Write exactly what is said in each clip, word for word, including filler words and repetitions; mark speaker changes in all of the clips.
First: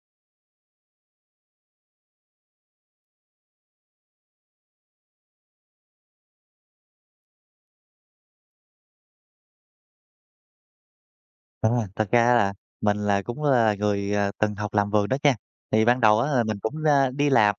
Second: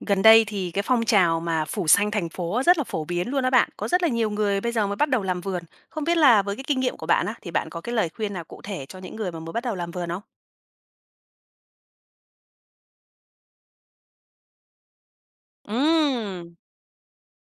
Speaker 1: Gần đây thì cái phong trào mà phủ xanh thành phố rất là phổ biến luôn đó bạn. Có rất là nhiều người bây giờ mới bắt đầu làm vườn. Không biết là với cái kinh nghiệm của bạn á, thì bạn có cái lời khuyên nào cụ thể cho những người mà mới bắt đầu làm vườn không?
Speaker 2: À, thật ra là mình là cũng là người, à, từng học làm vườn đó nha. Thì ban đầu á là
Speaker 1: Ừm,
Speaker 2: mình cũng, a, đi làm,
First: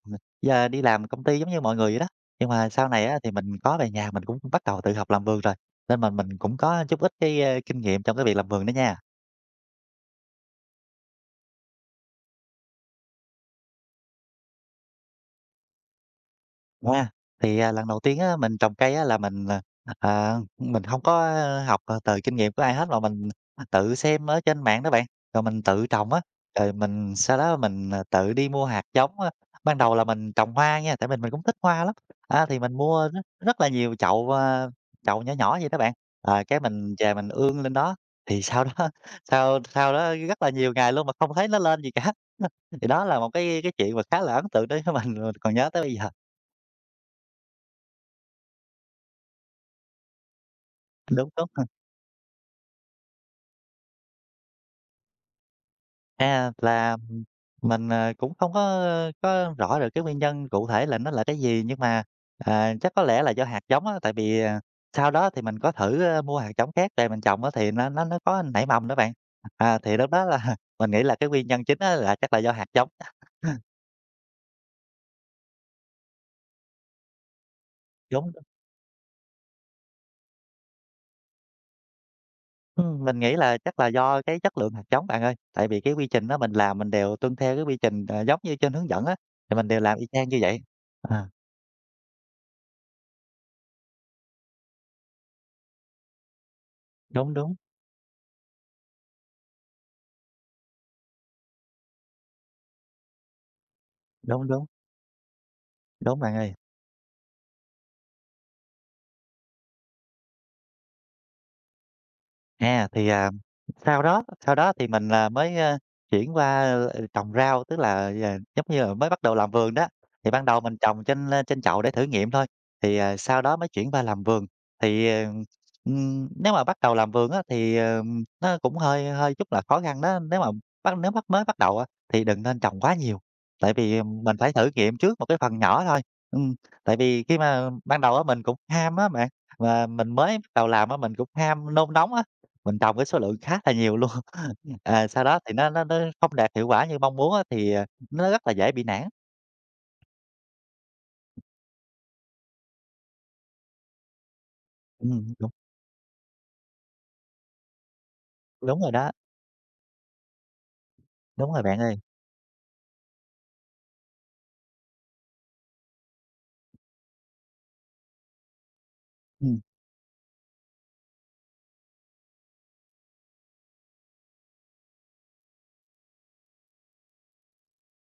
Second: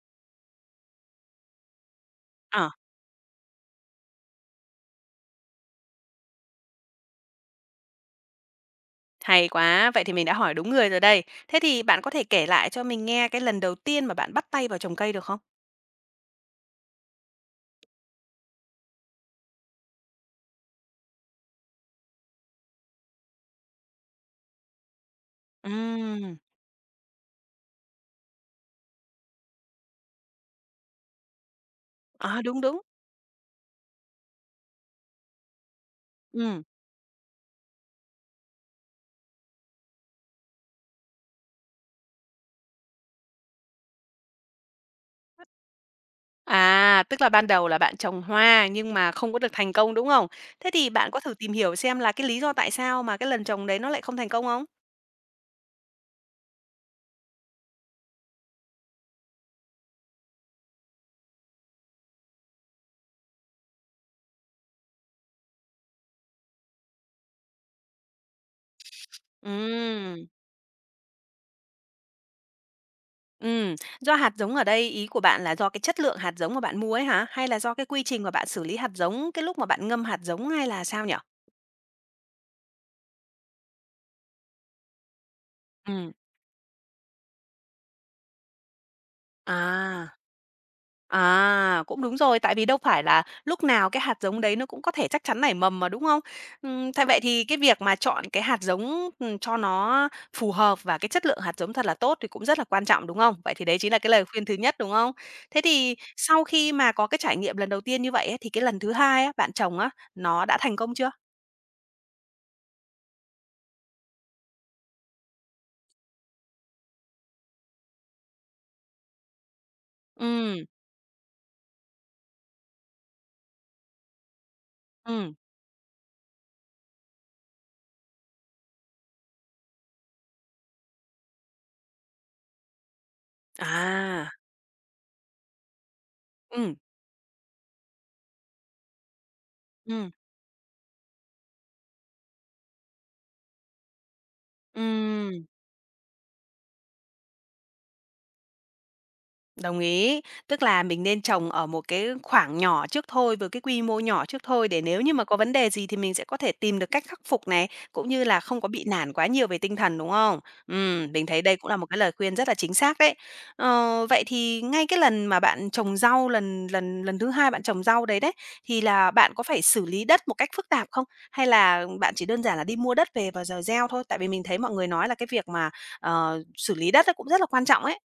Speaker 2: ờ, đi làm công ty giống như mọi người vậy đó, nhưng mà
Speaker 1: ờ,
Speaker 2: sau này á thì mình có về nhà mình cũng bắt đầu tự học làm vườn rồi, nên mà mình cũng có chút ít cái, a, kinh nghiệm trong cái việc làm vườn đó nha.
Speaker 1: Hay quá. Vậy thì mình đã hỏi đúng người rồi đây. Thế thì bạn có thể kể lại cho mình nghe cái lần đầu tiên mà bạn bắt tay vào trồng cây được không?
Speaker 2: À, thì, à, lần đầu tiên á, mình trồng cây á, là mình, à, à, mình không có, ơ, học, ờ, từ kinh nghiệm của ai hết mà mình tự xem ở trên mạng đó bạn, rồi mình tự trồng á.
Speaker 1: Ừm.
Speaker 2: Rồi mình sau đó mình, à, tự đi mua hạt giống á. Ban đầu là mình trồng hoa nha, tại mình mình cũng thích hoa lắm,
Speaker 1: À,
Speaker 2: á, thì
Speaker 1: đúng
Speaker 2: mình
Speaker 1: đúng.
Speaker 2: mua rất rất là nhiều chậu, ờ, chậu nhỏ nhỏ vậy đó bạn. Ờ, cái
Speaker 1: Ừm.
Speaker 2: mình về mình ương lên đó, thì sau đó sau sau đó rất là nhiều ngày luôn mà không thấy nó lên gì cả. Thì đó là một cái cái chuyện mà khá là ấn tượng đối với mình, mình còn nhớ tới bây giờ.
Speaker 1: À, tức là ban đầu là bạn trồng hoa nhưng mà không có được thành công đúng không? Thế thì bạn có
Speaker 2: Đúng,
Speaker 1: thử
Speaker 2: đúng,
Speaker 1: tìm
Speaker 2: ờ,
Speaker 1: hiểu xem là cái lý do tại sao mà cái lần trồng đấy nó lại không thành công không?
Speaker 2: à, là mình, ờ, cũng không có có rõ được cái nguyên nhân cụ thể là nó là cái gì, nhưng mà, à, chắc có lẽ là do hạt giống á, tại vì, à, sau đó thì mình có thử, ơ, mua hạt giống khác về mình trồng á thì nó nó nó có nảy mầm đó bạn. À, thì lúc đó
Speaker 1: Ừm,
Speaker 2: là mình nghĩ là cái nguyên nhân chính á là chắc là do hạt giống.
Speaker 1: ừm, Do hạt giống ở đây ý của bạn là do cái chất lượng hạt giống mà bạn mua ấy hả? Hay là do cái quy trình
Speaker 2: Đúng,
Speaker 1: mà bạn xử lý hạt giống cái lúc mà bạn ngâm hạt giống hay là sao nhỉ?
Speaker 2: ừm, mình nghĩ là chắc là do cái chất lượng hạt giống bạn ơi, tại vì cái quy
Speaker 1: Ừm.
Speaker 2: trình đó mình làm mình đều tuân theo cái quy trình, ờ, giống như trên hướng dẫn á, thì mình đều làm y
Speaker 1: À.
Speaker 2: chang như vậy. À,
Speaker 1: À, cũng đúng rồi, tại vì đâu phải là lúc nào cái hạt giống đấy nó cũng có thể chắc chắn nảy mầm mà, đúng không? Ừm, tại vậy
Speaker 2: đúng,
Speaker 1: thì
Speaker 2: đúng,
Speaker 1: cái việc mà chọn cái hạt giống, ừm, cho nó phù hợp và cái chất lượng hạt giống thật là tốt thì cũng rất là quan trọng, đúng không? Vậy thì đấy chính là cái lời khuyên
Speaker 2: đúng,
Speaker 1: thứ
Speaker 2: đúng,
Speaker 1: nhất, đúng không? Thế thì
Speaker 2: đúng bạn
Speaker 1: sau
Speaker 2: ơi.
Speaker 1: khi mà có cái trải nghiệm lần đầu tiên như vậy ấy, thì cái lần thứ hai á, bạn trồng á, nó đã thành công chưa?
Speaker 2: À, thì, à, sau đó sau đó thì mình là mới, ơ, chuyển qua, ừ, trồng rau, tức là, ờ, giống như là mới bắt đầu làm vườn đó. Thì ban đầu
Speaker 1: Ừm.
Speaker 2: mình trồng trên, ơ, trên chậu để thử nghiệm thôi, thì, ờ, sau đó mới chuyển qua làm vườn. Thì, ờ,
Speaker 1: Ừm.
Speaker 2: ừm, nếu mà bắt đầu làm vườn á, thì, ờ, nó cũng hơi hơi chút là khó khăn đó. Nếu mà bắt nếu bắt mới bắt đầu á, thì đừng nên trồng quá nhiều, tại vì ờ,
Speaker 1: À.
Speaker 2: mình phải thử nghiệm trước một cái phần nhỏ thôi. Ừm,
Speaker 1: Ừm.
Speaker 2: tại vì khi mà ban đầu á, mình cũng ham á bạn, mà mình
Speaker 1: Ừm.
Speaker 2: mới bắt đầu làm á, mình cũng ham nôn nóng á. Mình trồng với số lượng khá là nhiều luôn, à, sau đó
Speaker 1: Ừm.
Speaker 2: thì nó nó nó không đạt hiệu quả như mong muốn á, thì, à, nó rất là dễ bị nản.
Speaker 1: Đồng ý, tức là mình nên trồng ở một cái khoảng nhỏ trước thôi, với cái quy mô nhỏ trước thôi để nếu như mà
Speaker 2: Ừm,
Speaker 1: có
Speaker 2: đúng,
Speaker 1: vấn đề gì thì mình sẽ có thể tìm được cách khắc phục này, cũng như là không có
Speaker 2: đúng
Speaker 1: bị
Speaker 2: rồi đó,
Speaker 1: nản quá nhiều về tinh thần, đúng không? Ừm, mình thấy
Speaker 2: đúng
Speaker 1: đây
Speaker 2: rồi
Speaker 1: cũng là
Speaker 2: bạn
Speaker 1: một cái
Speaker 2: ơi.
Speaker 1: lời khuyên rất là chính xác đấy. Ờ, vậy thì ngay cái lần mà bạn trồng rau lần lần lần thứ hai bạn trồng rau đấy đấy, thì là bạn có
Speaker 2: Ừm.
Speaker 1: phải xử lý đất một cách phức tạp không? Hay là bạn chỉ đơn giản là đi mua đất về và rồi gieo thôi? Tại vì mình thấy mọi người nói là cái việc mà ờ, xử lý đất nó cũng rất là quan trọng ấy.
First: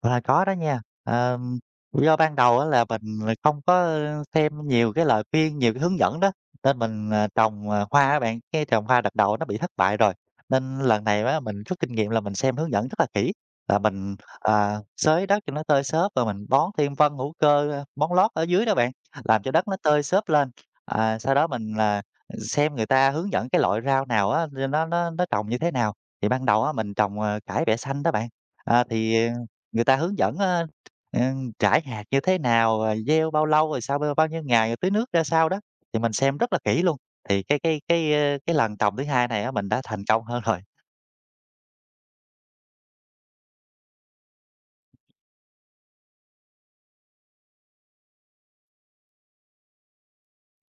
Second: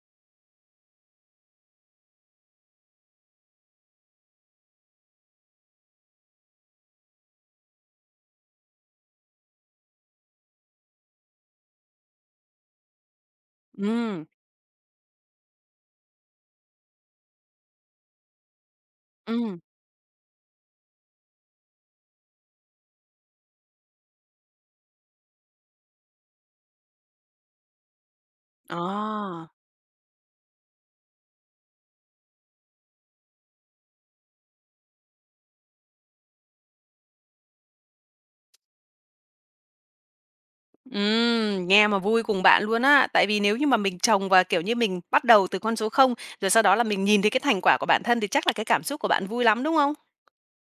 Speaker 2: À, có đó nha. Ờm, do ban đầu á là mình không có xem nhiều cái lời khuyên, nhiều cái hướng dẫn đó, nên mình, à, trồng, à, hoa á bạn, cái trồng hoa đợt đầu nó bị thất bại rồi. Nên lần này á mình rút kinh nghiệm là mình xem hướng dẫn rất là kỹ, là mình,
Speaker 1: Ừm.
Speaker 2: à, xới đất cho nó tơi xốp rồi mình bón thêm phân hữu cơ, ơ, bón lót ở dưới đó bạn, làm cho
Speaker 1: Ừm.
Speaker 2: đất nó tơi xốp lên. À, sau đó mình là xem người ta hướng dẫn cái loại rau nào á, nó nó nó trồng như thế nào. Thì ban đầu á mình trồng, ờ, cải bẹ xanh đó bạn, à, thì
Speaker 1: Ờ,
Speaker 2: người ta hướng dẫn, ơ, ờ, rải hạt như thế nào, rồi gieo bao lâu, rồi sau bao bao nhiêu ngày, rồi tưới nước ra sao đó, thì mình xem rất là kỹ luôn. Thì cái cái cái, ơ, cái lần trồng thứ hai này á, mình đã thành công hơn rồi.
Speaker 1: ừm, Nghe mà vui cùng bạn luôn á. Tại vì nếu như mà mình trồng và, kiểu như, mình bắt đầu từ con số không, rồi sau đó là mình nhìn thấy cái thành quả của bản thân thì chắc là cái cảm xúc của bạn vui lắm, đúng không?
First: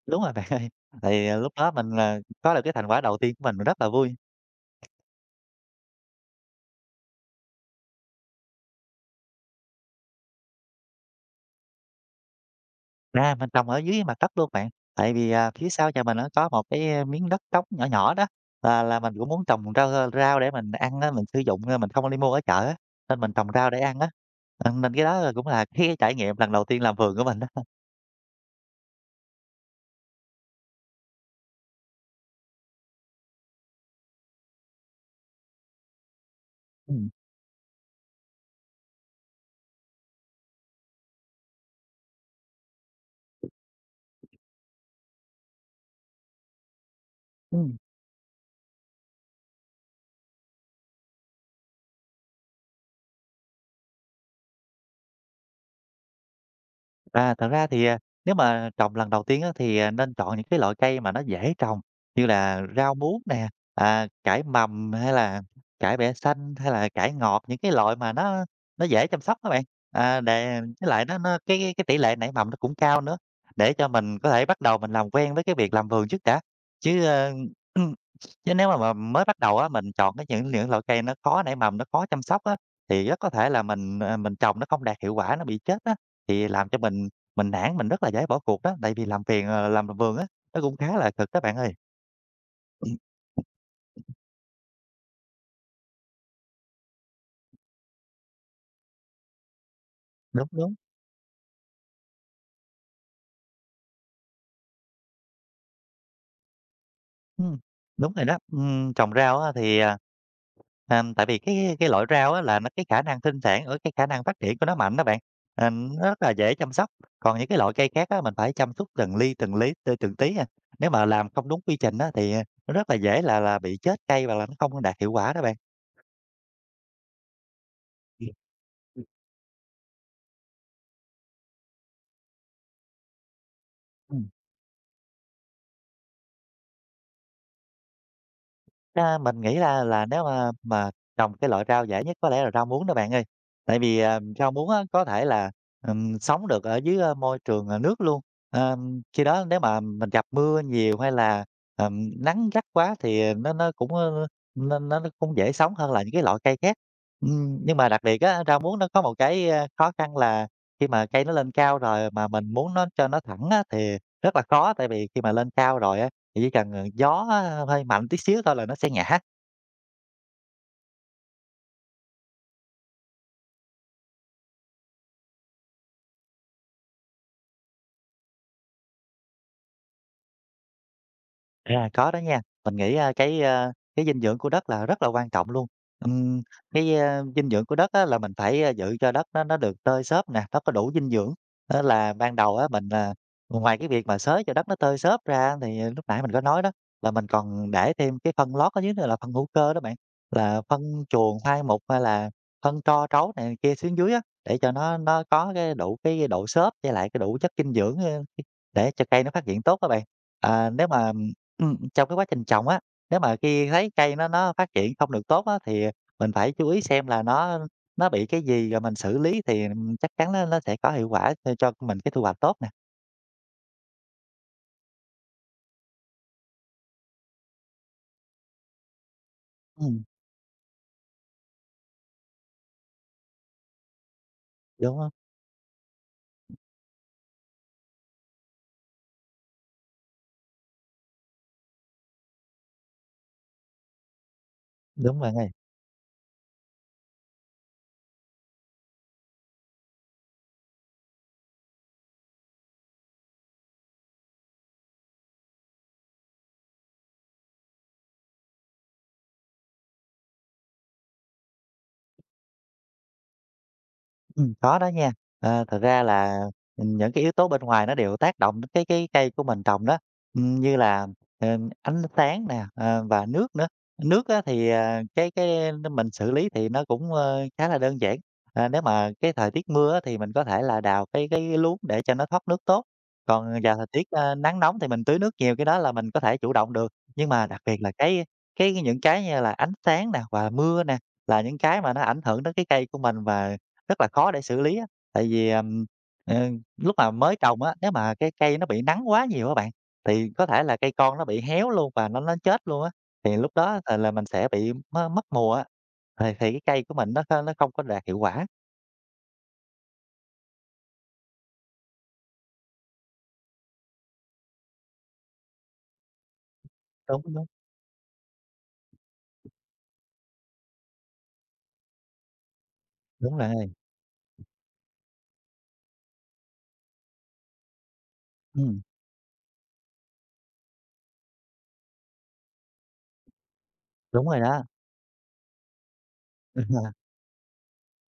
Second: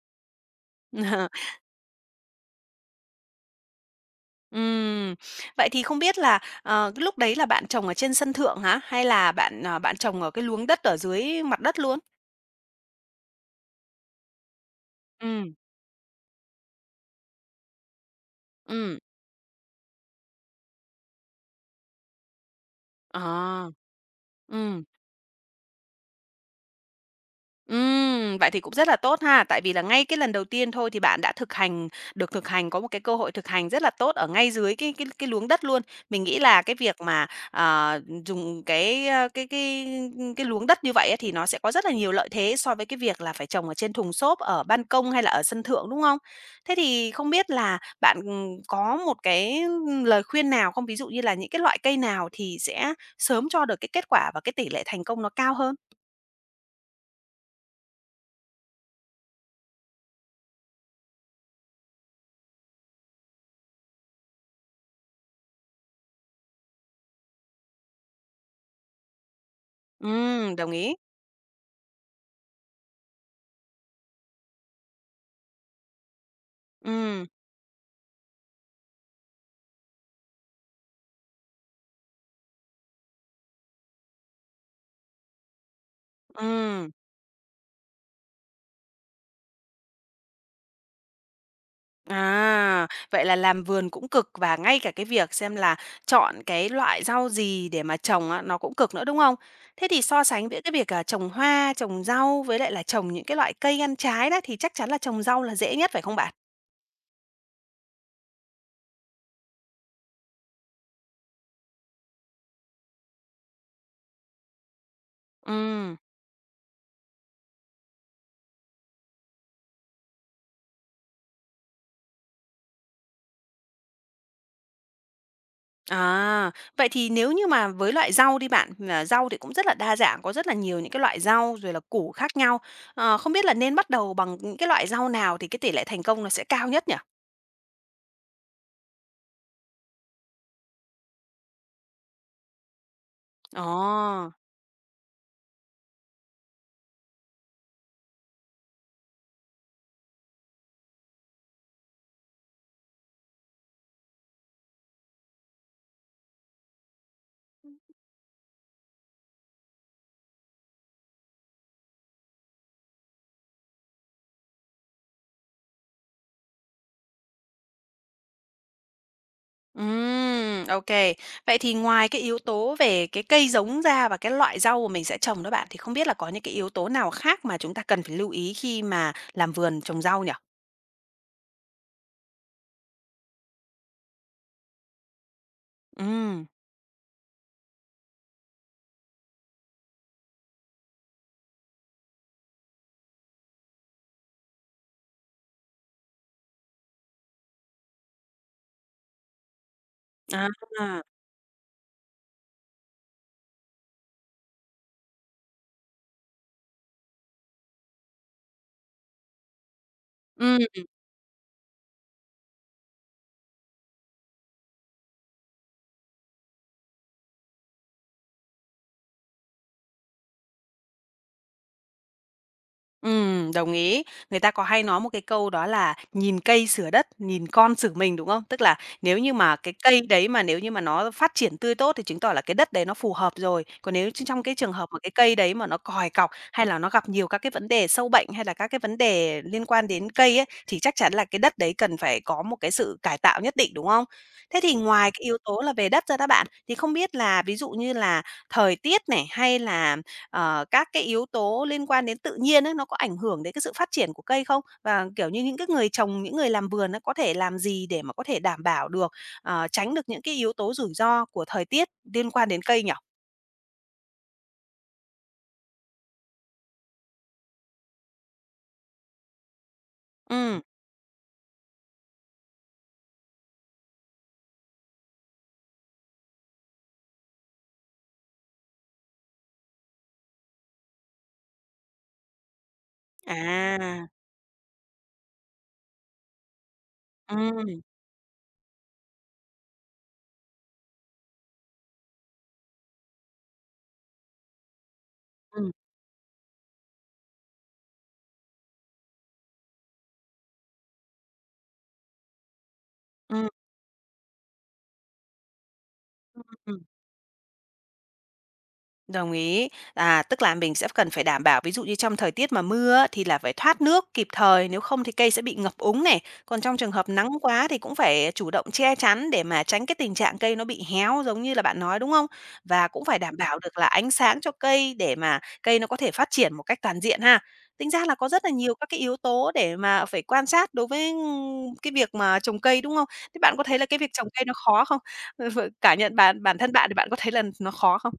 Speaker 2: Đúng rồi bạn ơi, thì ờ, lúc đó mình, ờ, có được cái thành quả đầu tiên của mình, mình rất là vui.
Speaker 1: Ừm, Vậy thì không biết là, ờ, cái lúc đấy là bạn trồng ở trên sân thượng hả? Hay là bạn, ờ, bạn trồng ở cái luống đất ở dưới mặt đất luôn?
Speaker 2: À, mình trồng ở dưới mặt đất luôn bạn, tại vì, à,
Speaker 1: Ừm.
Speaker 2: phía sau nhà mình nó có một cái, ơ, miếng đất trống nhỏ nhỏ đó, là
Speaker 1: Ừm.
Speaker 2: là mình cũng muốn trồng rau, rau để mình ăn á, mình sử dụng, á mình không có đi mua ở chợ á, nên mình trồng rau
Speaker 1: Ờ.
Speaker 2: để ăn á. Ờ,
Speaker 1: Ừm.
Speaker 2: nên cái đó là cũng là cái trải nghiệm lần đầu tiên làm vườn của mình.
Speaker 1: Ừm, vậy thì cũng rất là tốt ha, tại vì là ngay cái lần đầu tiên thôi thì bạn đã thực hành được thực hành, có một cái cơ hội thực hành rất là tốt ở ngay dưới cái cái cái luống đất luôn. Mình nghĩ là cái việc
Speaker 2: Ừm,
Speaker 1: mà, ờ, dùng cái, ơ, cái cái cái luống đất như vậy á thì nó sẽ có rất là nhiều lợi thế so với cái việc là phải trồng ở trên thùng xốp, ở ban công hay là ở sân thượng, đúng không? Thế thì không biết
Speaker 2: ừm.
Speaker 1: là bạn, có một cái lời khuyên nào không? Ví dụ như là những cái loại cây nào thì sẽ sớm cho được cái kết quả và cái tỷ lệ thành công nó cao hơn?
Speaker 2: À, thật ra thì, à, nếu mà trồng lần đầu tiên á, thì, à, nên chọn những cái loại cây mà nó dễ trồng như là rau muống nè, à, cải mầm hay là cải bẹ xanh, hay là cải ngọt, những cái loại mà nó nó dễ chăm sóc các bạn. À,
Speaker 1: Ừm,
Speaker 2: để
Speaker 1: đồng
Speaker 2: với
Speaker 1: ý.
Speaker 2: lại nó nó cái cái cái tỷ lệ nảy mầm nó cũng cao nữa, để cho mình có thể bắt đầu mình làm quen với cái việc làm vườn trước đã. Chứ,
Speaker 1: Ừm.
Speaker 2: ơ, chứ nếu mà mà mới bắt đầu á, mình chọn cái những những loại cây nó khó nảy mầm, nó khó chăm sóc á, thì rất có thể là mình, à, mình trồng nó không đạt hiệu quả, nó bị chết á. Thì làm cho
Speaker 1: Ừm.
Speaker 2: mình mình nản, mình rất là dễ bỏ cuộc đó, tại vì làm phiền, ờ, làm vườn á, nó cũng khá là cực đó bạn ơi.
Speaker 1: À, vậy là làm vườn cũng cực và ngay cả cái việc xem là chọn cái loại rau gì để mà trồng á, nó cũng cực nữa, đúng không? Thế thì so
Speaker 2: Đúng,
Speaker 1: sánh với cái
Speaker 2: đúng,
Speaker 1: việc, à, trồng hoa, trồng rau với lại là trồng những cái loại cây ăn trái đó, thì chắc chắn là trồng rau là dễ nhất, phải không bạn?
Speaker 2: ừm, đúng rồi đó. Ừm, trồng rau á thì, à, à, tại vì cái cái loại rau á là nó cái khả năng sinh sản ở cái khả năng phát triển của nó mạnh đó bạn, ờ,
Speaker 1: Ừm,
Speaker 2: nó rất là dễ chăm sóc. Còn những cái loại cây khác á, mình phải chăm sóc từng ly từng lý t từng tí à, nếu mà làm không đúng quy trình á thì, à, nó rất là dễ là là bị chết cây và là nó không đạt hiệu quả đó bạn.
Speaker 1: à, Vậy thì nếu như mà với loại rau đi bạn, là rau thì cũng rất là đa dạng, có rất là nhiều những cái loại rau rồi là củ khác nhau. Ờ, không biết là nên bắt đầu
Speaker 2: Ừ.
Speaker 1: bằng những cái loại rau nào thì cái tỷ lệ thành công nó sẽ cao nhất nhỉ?
Speaker 2: A, mình nghĩ là là nếu mà mà trồng cái loại rau dễ nhất có lẽ là rau muống đó bạn ơi.
Speaker 1: Ồ.
Speaker 2: Tại vì, à, rau muống á có thể là, ừm, sống được ở dưới, ơ, môi trường, ờ, nước luôn. Ờm, khi đó nếu mà mình gặp mưa nhiều hay là, ờm, nắng gắt quá thì nó nó cũng, ơ, nó nó nó cũng dễ sống hơn là những cái loại cây khác. Ừm, nhưng mà đặc biệt á, rau muống nó có một cái, a, khó khăn là khi mà cây nó lên cao rồi mà mình muốn nó cho nó thẳng á thì rất là khó, tại vì khi mà lên cao rồi á chỉ cần, ờ, gió ờ, hơi mạnh tí xíu thôi là nó sẽ ngã.
Speaker 1: Ừm, ô Vậy thì ngoài cái yếu tố về cái cây giống ra và cái loại rau mà mình sẽ trồng đó bạn, thì không biết là có những cái yếu tố nào khác mà chúng ta cần phải lưu ý khi mà làm vườn trồng rau nhỉ?
Speaker 2: À, có đó nha. Mình nghĩ, a, cái, a, cái dinh dưỡng của đất là rất là quan trọng luôn. Ừm,
Speaker 1: Ừm.
Speaker 2: cái, a, dinh dưỡng của đất á là mình phải, a, giữ cho đất nó nó được tơi xốp nè, nó có đủ dinh dưỡng. Á là ban đầu á mình, à, ngoài cái việc mà xới cho đất nó tơi xốp ra thì à, lúc nãy mình có nói đó, là mình còn để thêm cái phân lót ở dưới nữa là phân hữu cơ đó bạn,
Speaker 1: À.
Speaker 2: là phân chuồng hoai mục hay là phân tro trấu này kia xuống dưới á, để cho nó nó có cái đủ cái độ xốp với lại cái đủ chất dinh dưỡng, ơ, để cho cây nó phát triển tốt á bạn.
Speaker 1: Ừm.
Speaker 2: À, nếu mà Ừm, trong cái quá trình trồng á, nếu mà khi thấy cây nó nó phát triển không được tốt á, thì mình phải chú ý xem là nó nó bị cái gì rồi mình xử lý thì chắc chắn nó nó sẽ có hiệu quả cho cho mình cái thu hoạch tốt nè.
Speaker 1: Ừm, đồng ý. Người ta có hay nói một cái câu đó là "Nhìn cây sửa đất, nhìn con sửa mình", đúng không? Tức là nếu như mà cái cây
Speaker 2: Ừm,
Speaker 1: đấy mà nếu như mà nó phát triển tươi tốt thì chứng tỏ là cái đất đấy nó phù hợp rồi. Còn nếu trong trong cái trường hợp mà
Speaker 2: đúng á,
Speaker 1: cái cây đấy mà nó còi cọc, hay là nó gặp nhiều các cái vấn đề sâu bệnh, hay là các cái vấn đề liên quan đến cây ấy, thì chắc chắn là cái đất đấy cần phải có một cái sự cải tạo nhất định, đúng không? Thế thì ngoài
Speaker 2: đúng
Speaker 1: cái
Speaker 2: bạn
Speaker 1: yếu
Speaker 2: ơi.
Speaker 1: tố là về đất ra các bạn, thì không biết là ví dụ như là thời tiết này, hay là ờ, các cái yếu tố liên quan đến tự nhiên ấy, nó có ảnh hưởng đến cái sự phát triển của cây không? Và, kiểu như, những cái người trồng, những người làm vườn á, có thể làm gì để mà có thể đảm bảo được, ờ, tránh được những cái yếu tố rủi ro của thời tiết liên quan đến cây nhỉ?
Speaker 2: Ừm, có đó nha. Ờ, thật ra là, những cái yếu tố bên ngoài nó đều tác động đến cái cái cây của mình trồng đó, ừm,
Speaker 1: Ừm.
Speaker 2: như là, ờ, ánh sáng nè, ờ, và nước nữa. Nước á thì, à, cái cái mình xử lý thì nó cũng, ơ, khá là đơn giản, à, nếu mà cái thời tiết mưa á thì mình có thể là đào cái cái luống để cho nó thoát nước tốt, còn vào thời
Speaker 1: À.
Speaker 2: tiết, a, nắng nóng thì mình tưới nước nhiều, cái đó là mình có thể chủ động được. Nhưng mà đặc biệt
Speaker 1: Ừm.
Speaker 2: là cái cái những cái như là ánh sáng nè và mưa nè, là những cái mà nó ảnh hưởng đến cái cây của mình và rất là khó để xử lý á, tại vì,
Speaker 1: Ừm.
Speaker 2: ừm, ờ, lúc mà mới trồng á, nếu mà cái cây nó bị nắng quá nhiều các bạn, thì có thể là cây con nó bị héo luôn và nó nó chết luôn á, thì
Speaker 1: Ừm.
Speaker 2: lúc đó là là mình sẽ bị mất mất mùa á, thì thì cái
Speaker 1: Ừm.
Speaker 2: cây của mình nó kh- nó không có đạt hiệu quả.
Speaker 1: Đồng ý. À, tức là mình sẽ cần phải đảm bảo ví dụ như trong thời tiết mà mưa á, thì là phải thoát nước kịp thời, nếu không thì cây sẽ bị ngập úng này. Còn trong trường hợp
Speaker 2: Đúng,
Speaker 1: nắng
Speaker 2: đúng,
Speaker 1: quá thì cũng phải chủ động che chắn để mà tránh cái tình trạng cây nó bị héo giống như là bạn nói, đúng không? Và cũng phải đảm
Speaker 2: đúng
Speaker 1: bảo
Speaker 2: rồi,
Speaker 1: được là ánh sáng cho cây để mà cây nó có thể phát triển một cách toàn diện ha. Tính ra là có rất là nhiều
Speaker 2: ừm,
Speaker 1: các cái yếu tố để mà phải quan sát đối với, cái việc mà trồng cây, đúng không? Thế bạn có thấy là cái việc
Speaker 2: đúng
Speaker 1: trồng
Speaker 2: rồi
Speaker 1: cây nó
Speaker 2: đó.
Speaker 1: khó không? Cảm nhận bản bản thân bạn thì bạn có thấy là nó khó không?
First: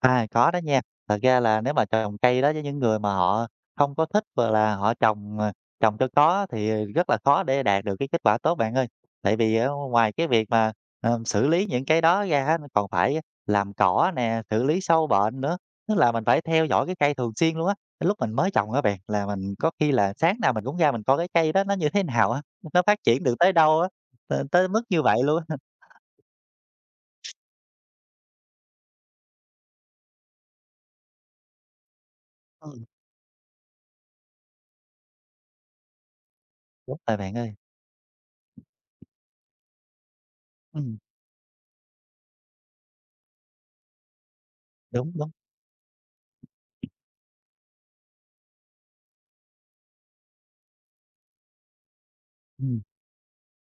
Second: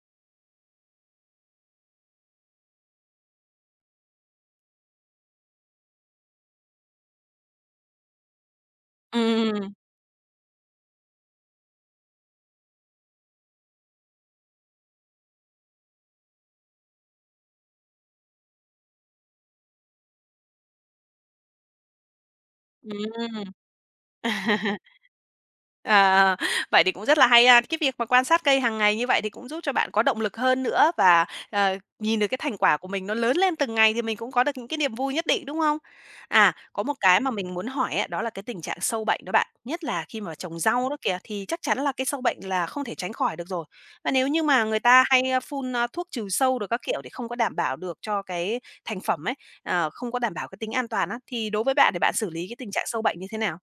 Speaker 2: À, có đó nha. Thật ra là nếu mà trồng cây đó với những người mà họ không có thích và là họ trồng, ờ, trồng cho có thì rất là khó để đạt được cái kết quả tốt bạn ơi. Tại vì á
Speaker 1: Ừm.
Speaker 2: ngoài cái việc mà, ờ, xử lý những cái đó ra á, nó còn phải làm cỏ nè, xử lý sâu bệnh nữa, tức là mình phải theo dõi cái cây thường xuyên luôn á. Lúc mình mới trồng á bạn, là mình có khi là sáng nào mình cũng ra mình coi cái cây đó nó như thế nào á, nó phát triển được
Speaker 1: Ừm.
Speaker 2: tới đâu á, t tới mức như vậy luôn á.
Speaker 1: À, vậy thì cũng rất là hay ha. Cái việc mà quan sát cây hàng ngày như vậy thì cũng giúp cho bạn có động lực hơn nữa và, ờ, nhìn được cái thành quả
Speaker 2: Ừ,
Speaker 1: của mình nó lớn lên từng ngày thì mình cũng có được những cái niềm vui nhất định, đúng không? À, có một
Speaker 2: đúng rồi
Speaker 1: cái mà
Speaker 2: bạn ơi.
Speaker 1: mình muốn hỏi á, đó là cái tình trạng sâu bệnh đó bạn, nhất là khi mà trồng rau đó
Speaker 2: Ừm,
Speaker 1: kìa, thì chắc chắn là cái sâu bệnh là không thể tránh khỏi được rồi. Và nếu như mà người ta
Speaker 2: đúng, đúng.
Speaker 1: hay, a, phun, a, thuốc trừ sâu được các kiểu thì không có đảm bảo được cho cái thành phẩm ấy, ờ, không có đảm bảo cái tính an toàn á, thì đối với bạn thì bạn xử lý cái tình
Speaker 2: Ừm.
Speaker 1: trạng sâu bệnh như thế nào?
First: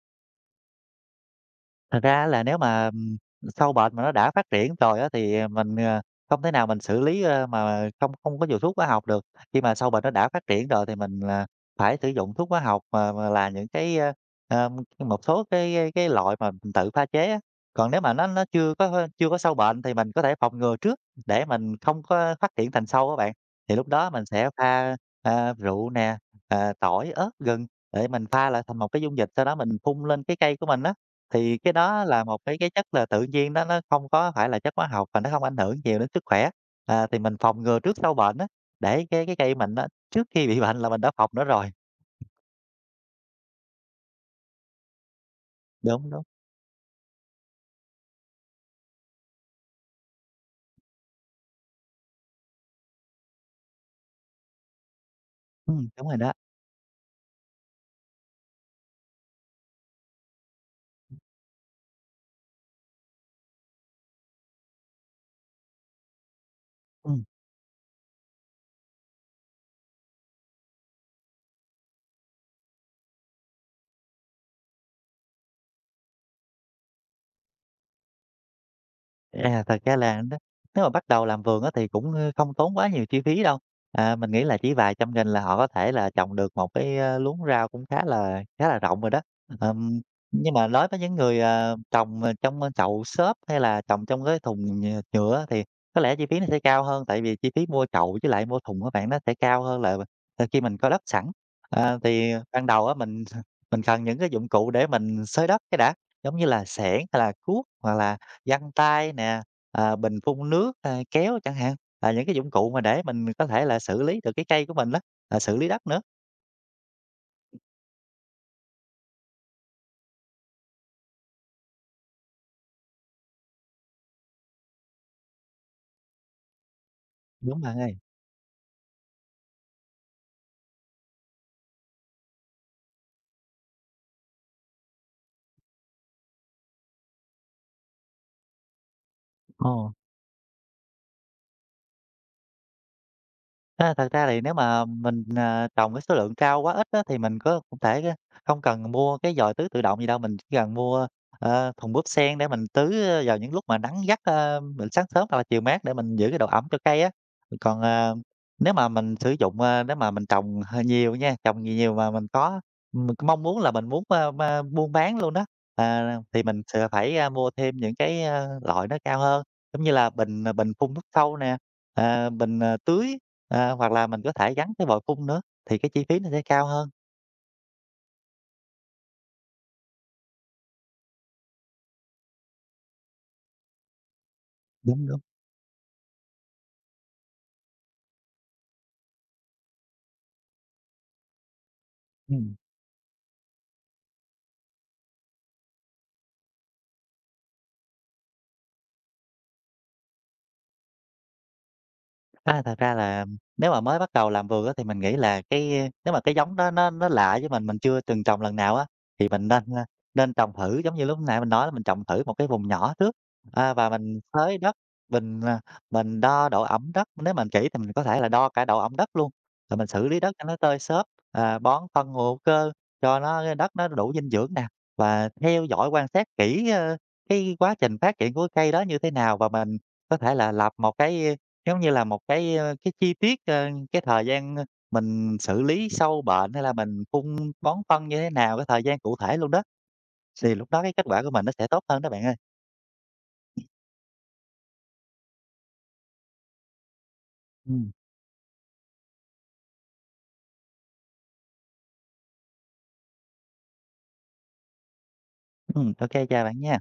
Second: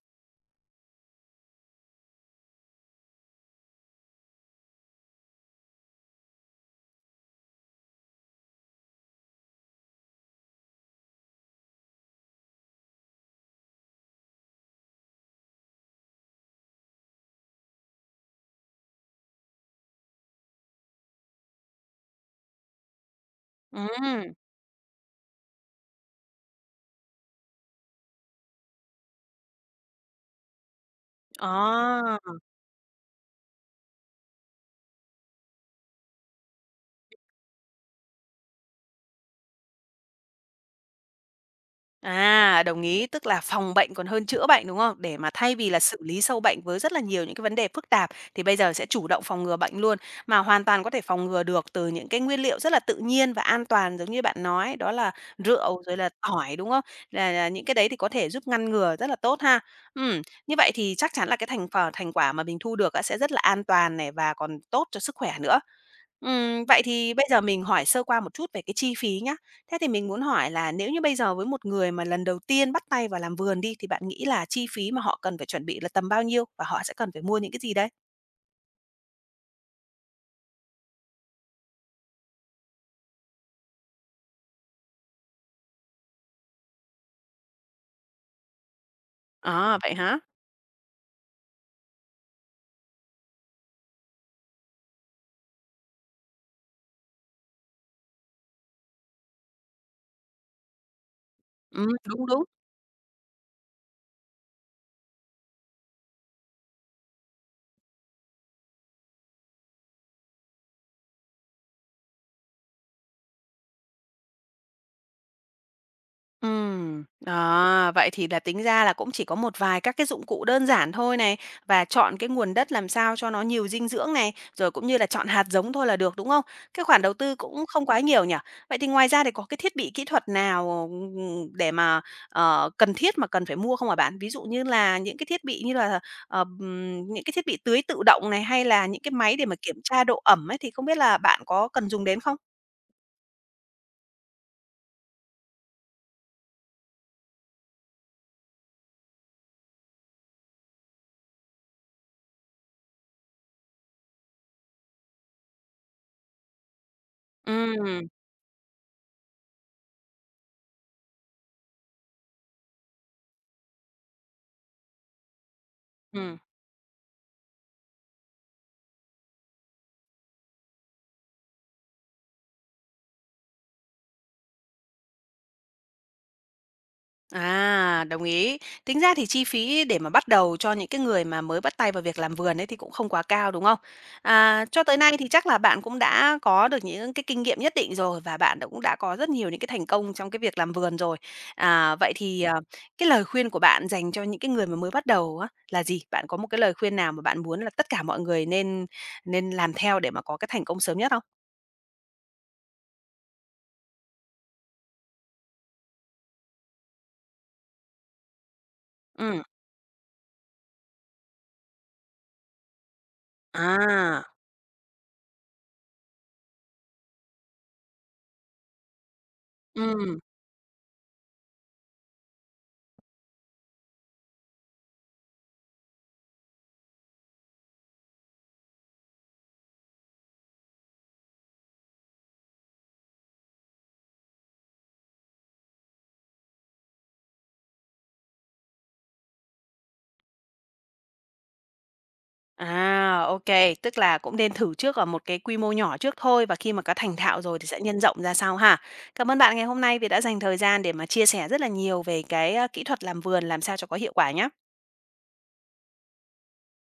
Speaker 2: Thật ra là nếu mà, ừm, sâu bệnh mà nó đã phát triển rồi á thì, ờ, mình, ờ, không thể nào mình xử lý, ơ, mà không không có dùng thuốc hóa học được. Khi mà sâu bệnh nó đã phát triển rồi thì mình, à, phải sử dụng thuốc hóa học mà mà là những cái, ơ, ờm, một số cái cái cái loại mà mình tự pha chế á. Còn nếu mà nó nó chưa có chưa có sâu bệnh thì mình có thể phòng ngừa trước để mình không có phát triển thành sâu các bạn. Thì lúc đó mình
Speaker 1: Ừm,
Speaker 2: sẽ pha, a, rượu nè, ờ, tỏi, ớt, gừng để mình pha lại thành một cái dung dịch, sau đó mình phun lên cái cây của mình á. Thì cái đó
Speaker 1: à,
Speaker 2: là một cái cái chất là tự nhiên đó, nó không có phải là chất hóa học và nó không ảnh hưởng nhiều đến sức khỏe. À, thì mình phòng ngừa trước sau bệnh á, để cái cái cây mình á, trước khi bị bệnh là mình đã phòng nó rồi.
Speaker 1: à, Đồng ý, tức là phòng bệnh còn hơn chữa bệnh, đúng không? Để mà thay vì là xử
Speaker 2: Đúng,
Speaker 1: lý
Speaker 2: đúng.
Speaker 1: sâu bệnh với rất là nhiều những cái vấn đề phức tạp, thì bây giờ sẽ chủ động phòng ngừa bệnh luôn, mà hoàn toàn có thể phòng ngừa được từ những cái nguyên liệu rất là tự nhiên và an toàn giống như bạn nói, đó là rượu
Speaker 2: Ừm,
Speaker 1: rồi
Speaker 2: đúng
Speaker 1: là
Speaker 2: rồi đó.
Speaker 1: tỏi, đúng không? Là là những cái đấy thì có thể giúp ngăn ngừa rất là tốt ha. Ừm, như vậy thì chắc chắn là cái thành phở thành quả mà mình thu được á sẽ rất là an toàn này và còn tốt cho sức khỏe nữa. Ừm, vậy thì
Speaker 2: Ừm.
Speaker 1: bây giờ mình hỏi sơ qua một chút về cái chi phí nhá. Thế thì mình muốn hỏi là nếu như bây giờ với một người mà lần đầu tiên bắt tay vào làm vườn đi, thì bạn nghĩ là chi phí mà họ cần phải chuẩn bị là tầm bao nhiêu? Và họ sẽ cần phải mua những cái gì đây?
Speaker 2: À, thật ra là nó nếu mà bắt đầu làm vườn á thì cũng, ơ, không tốn quá nhiều chi phí đâu. À, mình nghĩ là chỉ vài trăm nghìn là họ có thể là trồng được một cái, ơ, luống rau cũng khá là khá là rộng rồi đó.
Speaker 1: À, vậy
Speaker 2: Ừm,
Speaker 1: hả?
Speaker 2: nhưng mà nói với những người, ờ, trồng, ờ, trong, ơ, chậu xốp hay là trồng trong cái thùng nhựa nhựa á thì có lẽ chi phí nó sẽ cao hơn, tại vì chi phí mua chậu với lại mua thùng á bạn nó sẽ cao hơn là là khi mình có đất sẵn.
Speaker 1: Ừm,
Speaker 2: Ờ,
Speaker 1: đúng,
Speaker 2: thì
Speaker 1: đúng.
Speaker 2: ban đầu á mình mình cần những cái dụng cụ để mình xới đất cái đã, giống như là xẻng hay là cuốc hoặc là giăng tay nè, à, bình phun nước, à, kéo chẳng hạn, là những cái dụng cụ mà để mình có thể là xử lý được cái cây của mình đó, à, xử lý đất nữa.
Speaker 1: Ừm, à, vậy thì là tính ra là cũng chỉ có một vài các cái dụng cụ đơn giản thôi này, và chọn cái nguồn đất làm sao cho nó nhiều dinh dưỡng này, rồi cũng như là chọn hạt giống thôi là được, đúng không? Cái khoản đầu tư
Speaker 2: Đúng
Speaker 1: cũng
Speaker 2: bạn
Speaker 1: không
Speaker 2: ơi.
Speaker 1: quá nhiều nhỉ? Vậy thì ngoài ra thì có cái thiết bị kỹ thuật nào, ừm, để mà, ờ, cần thiết mà cần phải mua không hả bạn? Ví dụ như là những cái thiết bị như là, ờ, ừm, những cái thiết bị tưới tự động này, hay là những cái máy để mà
Speaker 2: Ờ.
Speaker 1: kiểm tra độ ẩm ấy, thì không biết là bạn có cần dùng đến không?
Speaker 2: A, thật ra thì nếu mà mình, à, trồng cái số lượng rau quá ít á, thì mình có cũng thể á không cần mua cái giò tưới tự động gì đâu, mình chỉ cần mua, ờ, thùng bóp sen để mình tưới, ơ, vào những lúc mà nắng gắt, ơ, mình sáng sớm hoặc là chiều mát để mình giữ cái độ ẩm cho cây á. Còn,
Speaker 1: Ừ.
Speaker 2: ờ, nếu mà mình sử dụng, ơ, nếu mà mình trồng hơi nhiều nha, trồng nhiều nhiều mà mình có mình cũng mong muốn là mình muốn, ơ, ma buôn bán luôn đó, à,
Speaker 1: Ừm.
Speaker 2: thì mình sẽ phải, a, mua thêm những cái, a, loại nó cao hơn. Giống như là bình, à, bình phun nước sâu nè, à, bình, à, tưới, à, hoặc là mình có thể gắn cái vòi phun nữa, thì cái chi phí nó sẽ cao hơn.
Speaker 1: À, đồng ý. Tính ra thì chi phí để mà bắt đầu cho những cái người mà mới bắt tay vào việc làm vườn ấy thì cũng không quá cao, đúng không? À, cho tới
Speaker 2: Đúng,
Speaker 1: nay
Speaker 2: đúng.
Speaker 1: thì chắc là bạn cũng đã có được những cái kinh nghiệm nhất định rồi và bạn đã- cũng đã có rất nhiều những cái thành công trong cái việc làm vườn rồi. À, vậy thì à,
Speaker 2: Ừm.
Speaker 1: cái lời khuyên của bạn dành cho những cái người mà mới bắt đầu á, là gì? Bạn có một cái lời khuyên nào mà bạn muốn là tất cả mọi người nên nên làm theo để mà có cái thành công sớm nhất không?
Speaker 2: A, thật ra là nếu mà mới bắt đầu làm vườn á, thì mình nghĩ là cái nếu mà cái giống đó nó nó lạ với mình, mình chưa từng trồng lần nào á, thì
Speaker 1: Ừ.
Speaker 2: mình nên, a, nên trồng thử giống như lúc nãy mình nói là mình trồng thử một cái vùng nhỏ trước, a, và mình
Speaker 1: À.
Speaker 2: xới đất, mình, à, mình đo độ ẩm đất, nếu mình kỹ thì mình có thể là đo cả độ ẩm đất luôn, rồi mình xử lý
Speaker 1: Ừ.
Speaker 2: đất cho nó tơi xốp, à, bón phân hữu cơ cho nó cái đất nó đủ dinh dưỡng nè, và theo dõi quan sát kỹ, ơ, cái quá trình phát triển của cây đó như thế nào và mình có thể là lập một cái, giống như là một cái, ơ, cái chi tiết, ơ, cái thời gian, mình xử lý sâu bệnh hay là mình phun bón phân như thế nào, cái thời gian cụ thể luôn đó, thì lúc đó cái kết quả của mình nó sẽ tốt hơn đó bạn ơi.
Speaker 1: À, ok. Tức là cũng nên thử trước ở một cái quy mô nhỏ trước thôi và khi mà có thành thạo rồi thì
Speaker 2: Ừ,
Speaker 1: sẽ nhân rộng ra sau ha. Cảm ơn bạn ngày hôm nay vì đã dành thời gian để mà chia sẻ rất là nhiều về cái, a, kỹ thuật làm vườn làm sao cho có hiệu quả nhé.
Speaker 2: ừm, ô chào bạn nha.